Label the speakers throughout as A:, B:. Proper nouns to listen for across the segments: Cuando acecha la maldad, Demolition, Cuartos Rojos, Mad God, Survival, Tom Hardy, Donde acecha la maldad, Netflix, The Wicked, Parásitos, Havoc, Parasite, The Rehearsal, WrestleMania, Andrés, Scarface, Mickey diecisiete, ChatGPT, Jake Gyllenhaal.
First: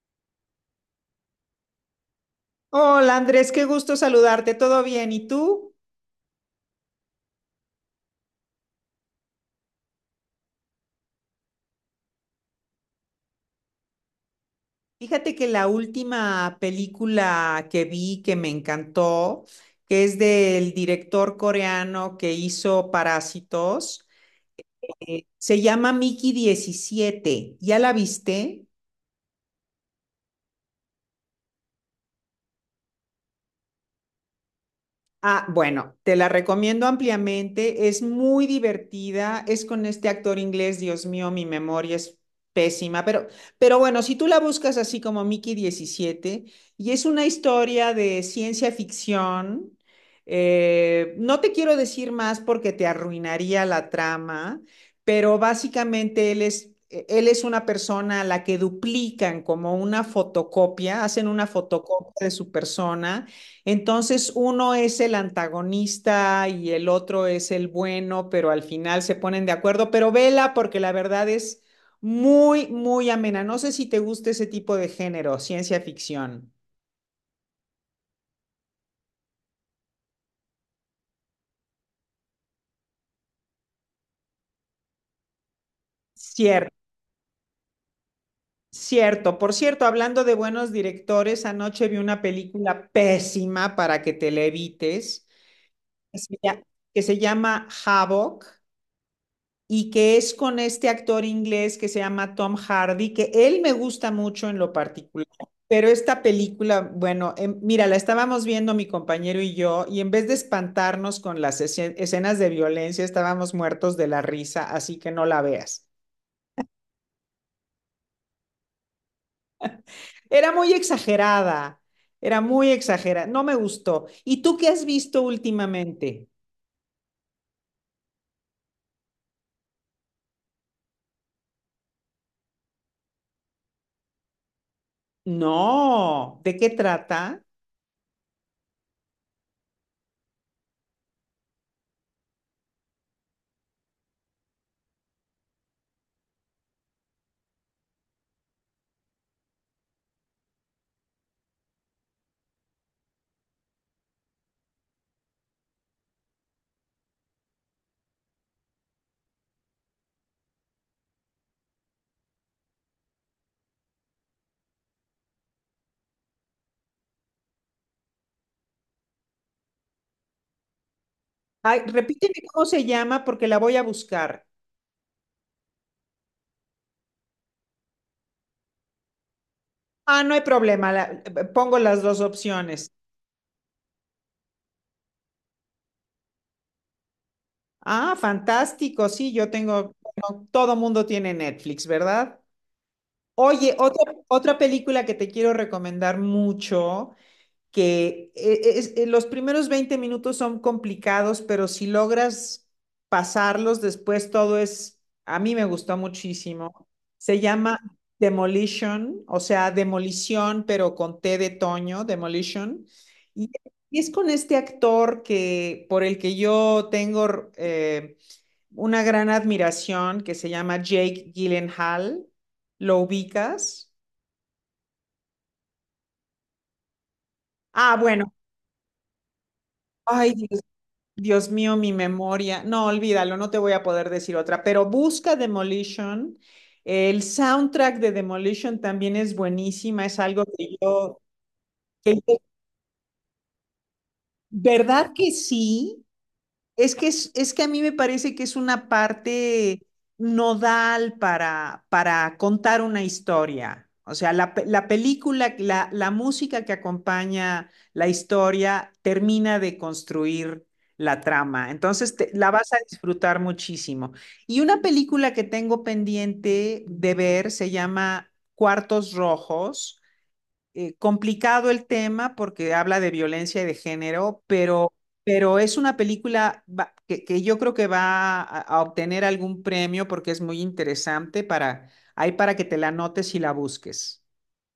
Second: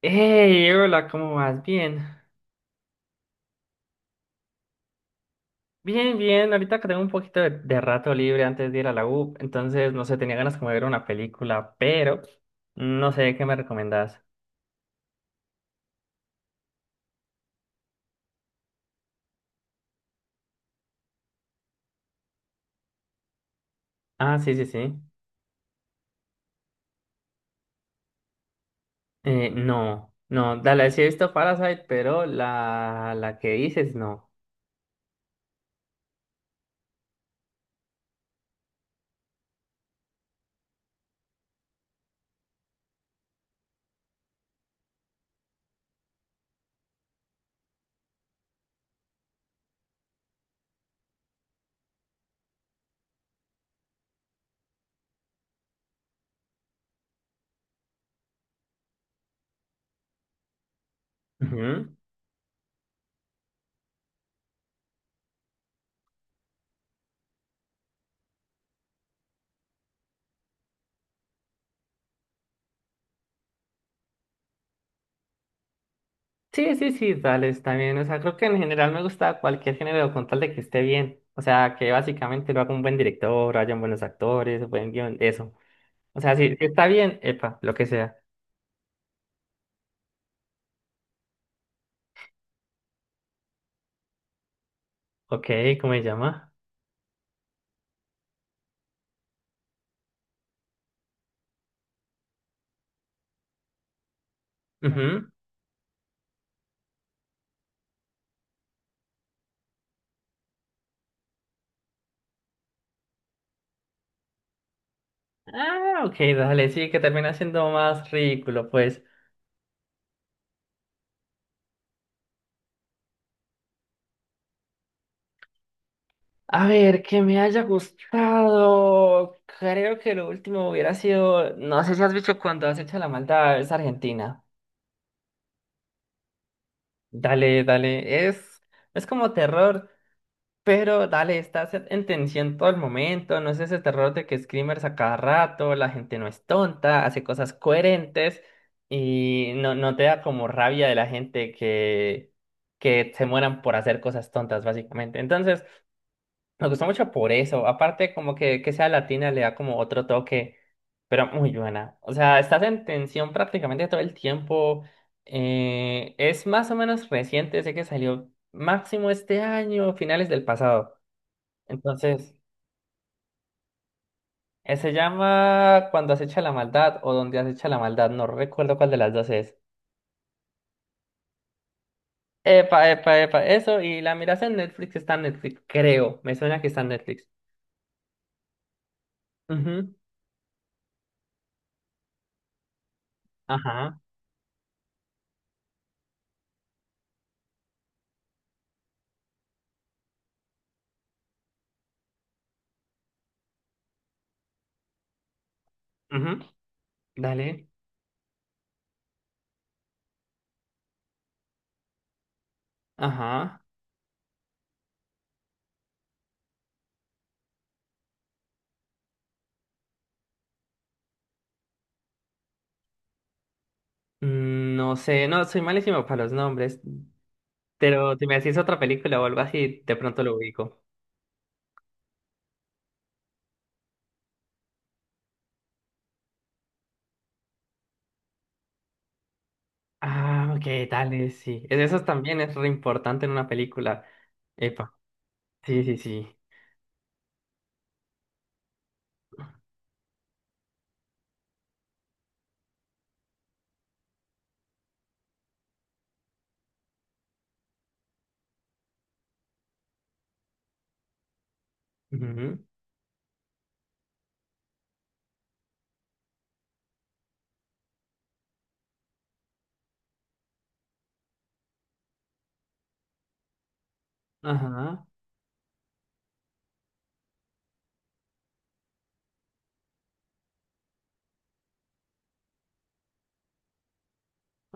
A: Hey, hola, ¿cómo vas? Bien.
B: Hola Andrés, qué gusto saludarte, ¿todo bien? ¿Y tú?
A: Bien, bien. Ahorita que tengo un poquito de rato libre antes de ir a la U, entonces no sé, tenía ganas como de ver una película, pero no sé qué me recomendás.
B: Fíjate que la última película que vi que me encantó, que es del director coreano que hizo Parásitos,
A: Ah, sí, sí, sí.
B: se llama Mickey 17. ¿Ya la viste?
A: No, no, dale, sí he visto Parasite, pero la que dices no.
B: Ah, bueno, te la recomiendo ampliamente, es muy divertida, es con este actor inglés, Dios mío, mi memoria es pésima, pero bueno, si tú la buscas así como Mickey 17 y es una historia de ciencia ficción, no te quiero decir más porque te arruinaría la trama, pero básicamente Él es una persona a la que duplican como una fotocopia, hacen una
A: Ujú.
B: fotocopia de su persona. Entonces uno es el antagonista y el otro es el bueno, pero al final se ponen de acuerdo. Pero vela porque la verdad es muy, muy amena. No sé si te gusta ese tipo de género, ciencia ficción.
A: Sí, sí, sí, dale, está bien. O sea, creo que en general me gusta cualquier género con tal de que esté bien. O sea, que básicamente lo haga un buen director, hayan buenos actores, buen guión, eso. O sea, si
B: Cierto,
A: está bien, epa, lo que sea.
B: cierto. Por cierto, hablando de buenos directores, anoche vi una película pésima para que te la evites,
A: Ok, ¿cómo se
B: que se
A: llama?
B: lla- que se llama Havoc. Y que es con este actor inglés que se llama Tom Hardy, que él me gusta mucho en lo particular.
A: Ujú.
B: Pero esta película, bueno, mira, la estábamos viendo mi compañero y yo, y en vez de espantarnos con las escenas de violencia, estábamos muertos de la risa, así que no la veas.
A: Ah, ok, dale, sí, que termina siendo más ridículo, pues.
B: Era muy exagerada, era muy exagerada, no me gustó. ¿Y tú qué has visto últimamente?
A: A ver, que me haya gustado. Creo que lo último hubiera sido. No sé si has visto Cuando has hecho la maldad, es Argentina.
B: No, ¿de qué trata?
A: Dale, dale, es como terror. Pero dale, estás en tensión todo el momento, no es ese terror de que screamers a cada rato, la gente no es tonta, hace cosas coherentes y no, no te da como rabia de la gente que se mueran por hacer cosas tontas, básicamente. Entonces, me gustó mucho por eso. Aparte, como que sea latina le da como otro toque, pero muy buena. O sea, estás en tensión prácticamente todo el tiempo. Es más o menos reciente, sé que salió máximo este año, finales del pasado.
B: Ay,
A: Entonces,
B: repíteme cómo se llama porque la voy a buscar.
A: se llama Cuando acecha la maldad o Donde acecha la maldad. No recuerdo cuál de las dos es.
B: Ah, no hay problema. Pongo las dos
A: Epa,
B: opciones.
A: epa, epa. Eso, y la miras en Netflix, está en Netflix, creo. Me suena que está en Netflix.
B: Ah, fantástico. Sí, yo
A: Ujú.
B: tengo, bueno, todo mundo tiene Netflix, ¿verdad? Oye,
A: Ajá.
B: otra película que te quiero recomendar mucho, los primeros 20 minutos son complicados, pero si logras pasarlos, después todo es, a mí me gustó
A: Ujú.
B: muchísimo. Se
A: Dale.
B: llama Demolition, o sea, demolición, pero con T de Toño, Demolition. Y,
A: Ajá.
B: y es con este actor que, por el que yo tengo una gran admiración, que se llama Jake Gyllenhaal. ¿Lo ubicas?
A: Mm, no sé, no, soy malísimo para los nombres.
B: Ah,
A: Pero si
B: bueno.
A: me decís otra película o algo así, de pronto
B: Ay,
A: lo
B: Dios
A: ubico.
B: Dios mío, mi memoria. No, olvídalo, no te voy a poder decir otra, pero busca Demolition. El soundtrack de Demolition también es buenísima, es algo
A: Ah, ok,
B: que yo,
A: dale, sí. Es eso
B: que-
A: también es re importante en una película. Epa.
B: ¿verdad que
A: Sí, sí,
B: sí?
A: sí.
B: Es que a mí me parece que es una parte nodal para contar una historia. O sea, la película, la música que acompaña la historia termina de construir la trama. Entonces, la
A: Ujú.
B: vas a disfrutar muchísimo. Y una película que tengo pendiente de ver se llama Cuartos Rojos, complicado el tema porque habla de violencia y de género,
A: Ajá.
B: pero es una película va- que yo creo que va a obtener algún premio porque es muy interesante para, hay para que te la notes y la busques.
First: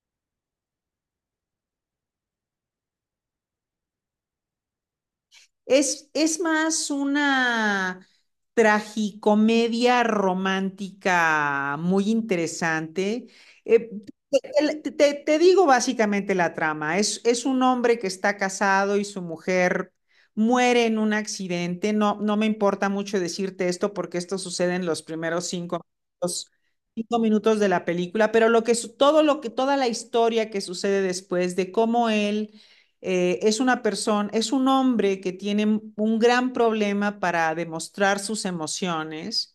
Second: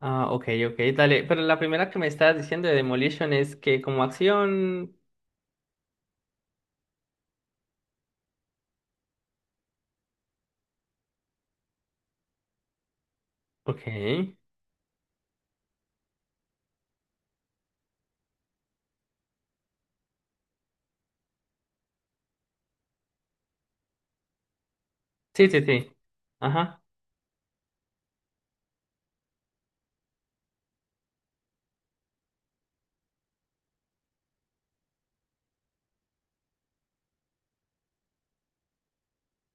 A: Ah, ok, ok, dale. Pero la primera que me estabas diciendo de Demolition es que como acción.
B: Es más una tragicomedia romántica muy interesante.
A: Ok.
B: Eh, te digo básicamente la trama. Es un hombre que está casado y su mujer muere en un accidente. No, no me importa mucho decirte esto porque esto sucede en los primeros
A: Sí, sí, sí.
B: minutos,
A: Ajá.
B: cinco minutos de la película, pero lo que, su- todo lo que, toda la historia que sucede después de cómo él, es un hombre que tiene un gran problema para demostrar sus emociones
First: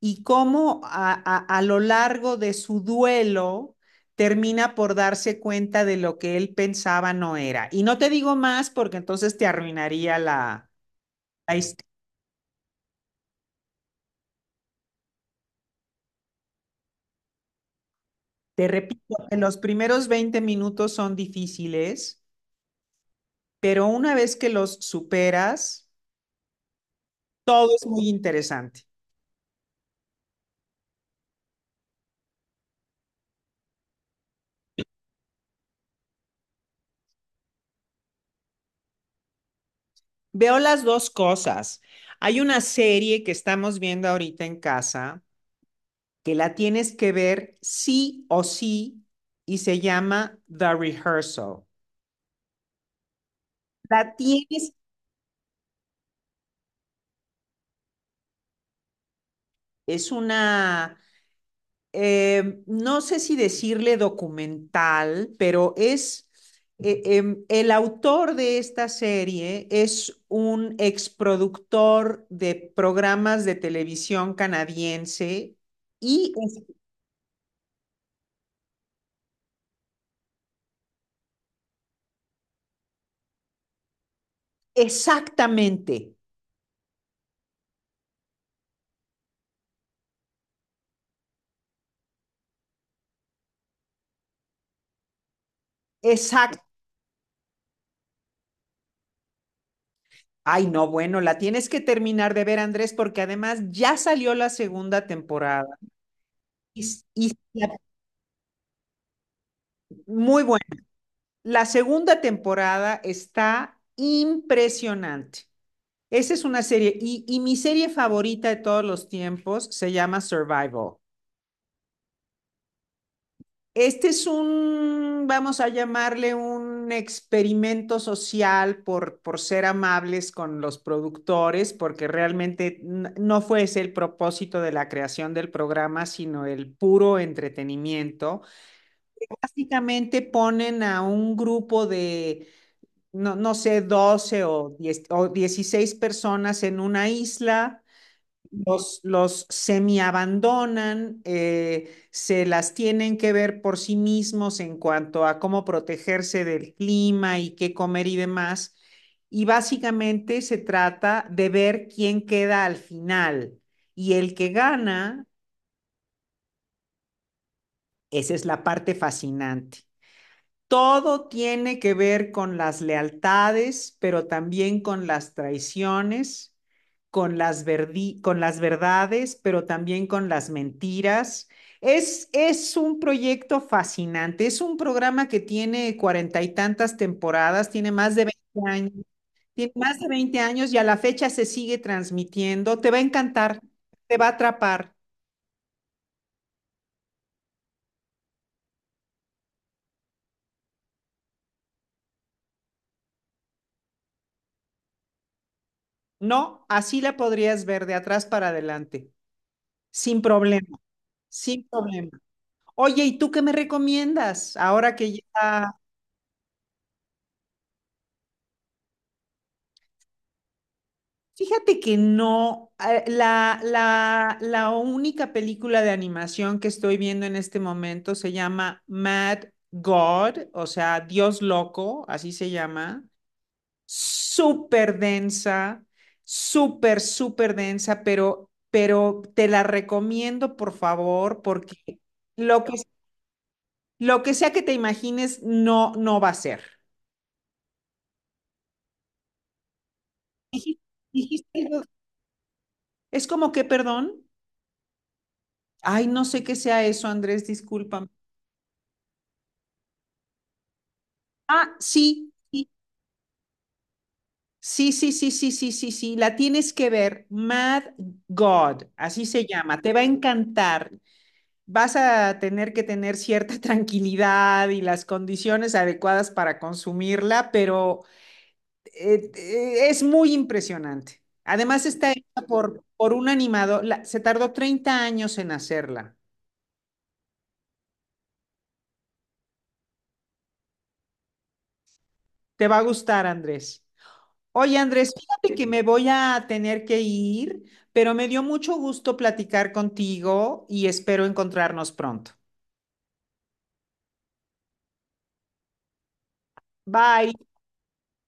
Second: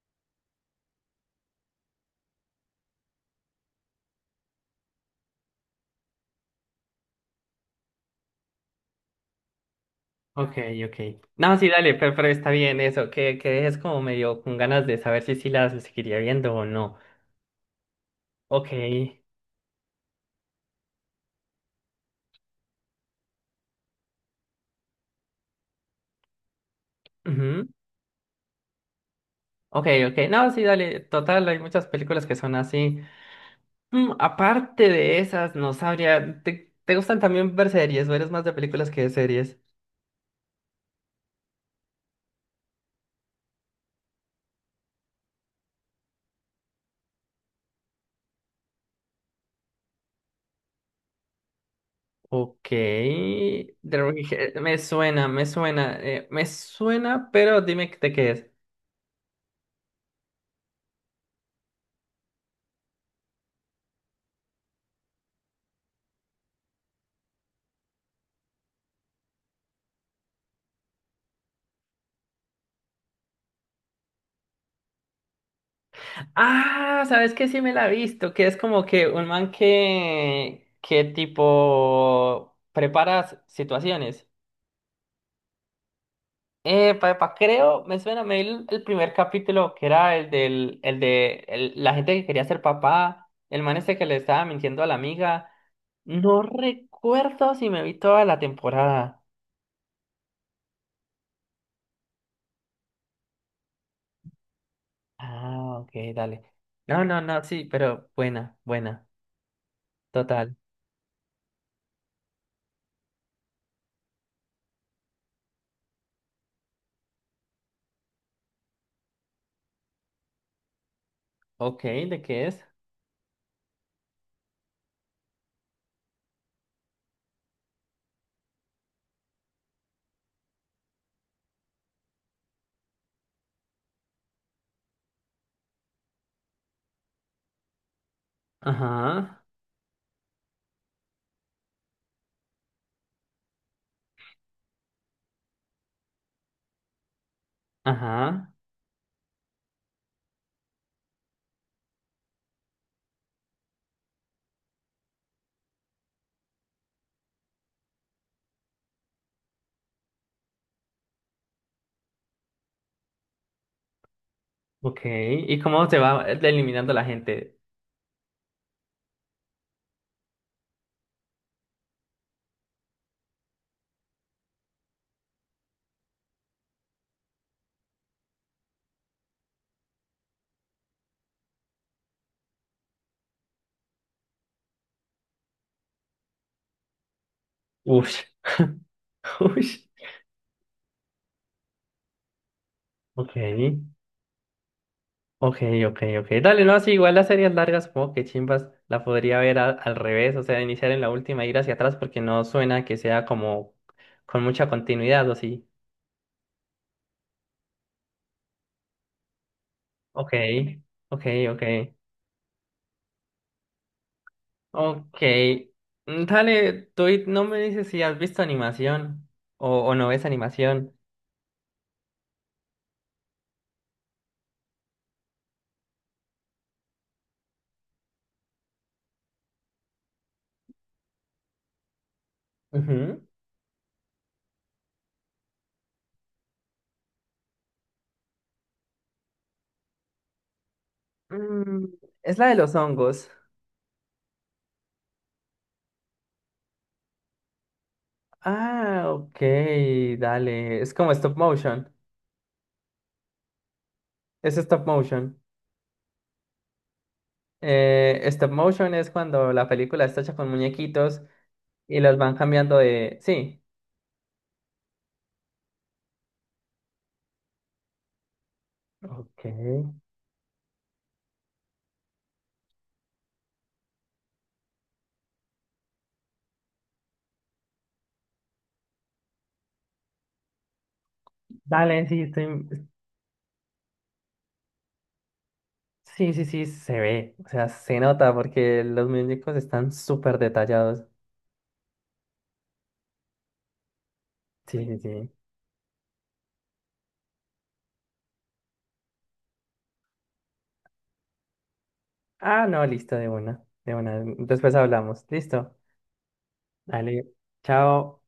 B: y cómo a lo largo de su duelo termina por darse cuenta de lo que él pensaba no era. Y no te digo más porque entonces te arruinaría
A: Ok,
B: la,
A: ok.
B: la
A: No, sí,
B: historia.
A: dale, pero está bien eso. Que dejes como medio con ganas de saber si sí las seguiría viendo o no.
B: Te
A: Ok.
B: repito, que los primeros 20 minutos son difíciles, pero una vez que los superas,
A: Ujú.
B: todo es muy interesante.
A: Ok, ok. No, sí, dale. Total, hay muchas películas que son así. Mm, aparte de esas, no sabría. Te gustan también ver series o eres más de películas que de series?
B: Veo las dos cosas. Hay una serie que estamos viendo ahorita en casa que la tienes que ver sí o sí y se llama The Rehearsal.
A: Ok, The
B: La
A: Wicked,
B: tienes,
A: me suena, me suena, me suena, pero dime de qué es.
B: es una, no sé si decirle documental, pero eh, eh, el autor de esta serie es un exproductor de programas de televisión canadiense y es-
A: Ah, ¿sabes qué? Sí me la he visto, que es como que un man que tipo prepara situaciones.
B: exactamente.
A: Papá, creo, me suena, me vi el primer capítulo que era el del, la gente que quería ser papá, el man este que le estaba mintiendo a la amiga. No
B: Exacto.
A: recuerdo si me vi toda la temporada.
B: Ay, no, bueno, la tienes que terminar de ver, Andrés, porque además ya salió la segunda temporada.
A: Ah, ok, dale.
B: Y,
A: No,
B: s-
A: no,
B: y
A: no, sí,
B: la-
A: pero buena, buena.
B: muy
A: Total.
B: buena. La segunda temporada está impresionante. Esa es una serie. Y mi serie favorita de todos los tiempos se llama Survival.
A: Ok, ¿de qué es?
B: Este es vamos a llamarle un experimento social por ser amables con los productores, porque realmente no fue ese el propósito de la creación del programa, sino el puro entretenimiento.
A: Ajá,
B: Básicamente ponen a un grupo de, no, no sé, 12 o, 10 o 16 personas en una isla.
A: ajá,
B: Los semi-abandonan, se las tienen que ver por sí mismos en cuanto a cómo protegerse del clima y qué comer y demás. Y básicamente se trata de ver quién queda al final. Y el que
A: ok.
B: gana,
A: ¿Y cómo se va eliminando la gente?
B: esa es la parte fascinante. Todo tiene que ver con las lealtades, pero también con las traiciones, con las verdades, pero también con las mentiras. Es un proyecto fascinante, es un programa que tiene cuarenta y tantas temporadas, tiene más
A: Ush.
B: de 20 años, tiene
A: Ush.
B: más de 20 años y a la fecha se sigue transmitiendo. Te va a
A: Ok,
B: encantar, te va a atrapar.
A: ok, ok, ok. Dale, no, sí, igual las series largas, como que chimbas, la podría ver al revés, o sea, iniciar en la última y ir hacia atrás porque no suena que sea como con mucha continuidad, ¿o sí?
B: No, así la podrías ver de atrás para adelante, sin
A: Ok,
B: problema,
A: ok, ok.
B: sin problema. Oye, ¿y tú qué me recomiendas? Ahora
A: Ok.
B: que ya...
A: Mm, dale, tú no me dices si has visto animación o no ves animación.
B: Fíjate que no, la única película de animación que estoy viendo en este momento se llama Mad God, o sea, Dios loco, así se llama.
A: Ujú.
B: Súper densa, súper, súper densa, pero te la recomiendo, por favor,
A: Mm,
B: porque
A: es la de
B: lo que,
A: los hongos.
B: lo que sea que te imagines no, no va a ser.
A: Ah, ok, dale.
B: Dijiste,
A: Es como stop
B: dijiste algo.
A: motion.
B: Es como que, perdón,
A: Es stop motion.
B: ay, no sé qué sea eso, Andrés, discúlpame.
A: Stop motion es cuando la película está hecha con muñequitos
B: Ah,
A: y los
B: sí,
A: van
B: sí,
A: cambiando de... Sí.
B: sí, sí, sí, sí, sí, sí, sí, la tienes que ver, Mad God, así
A: Ok.
B: se llama, te va a encantar. Vas a tener que tener cierta tranquilidad y las condiciones adecuadas para consumirla, pero es muy impresionante. Además
A: Dale,
B: está
A: sí,
B: hecha
A: estoy...
B: por un animador, se tardó 30 años en hacerla.
A: Sí, sí, sí, se ve. O sea, se nota porque los muñecos están súper detallados.
B: Te va a gustar, Andrés. Oye,
A: Sí, sí,
B: Andrés,
A: sí.
B: fíjate que me voy a tener que ir, pero me dio mucho gusto platicar contigo y espero encontrarnos pronto.
A: Ah, no, listo, de una, de una. Después hablamos. Listo. Dale.
B: Bye.
A: Chao.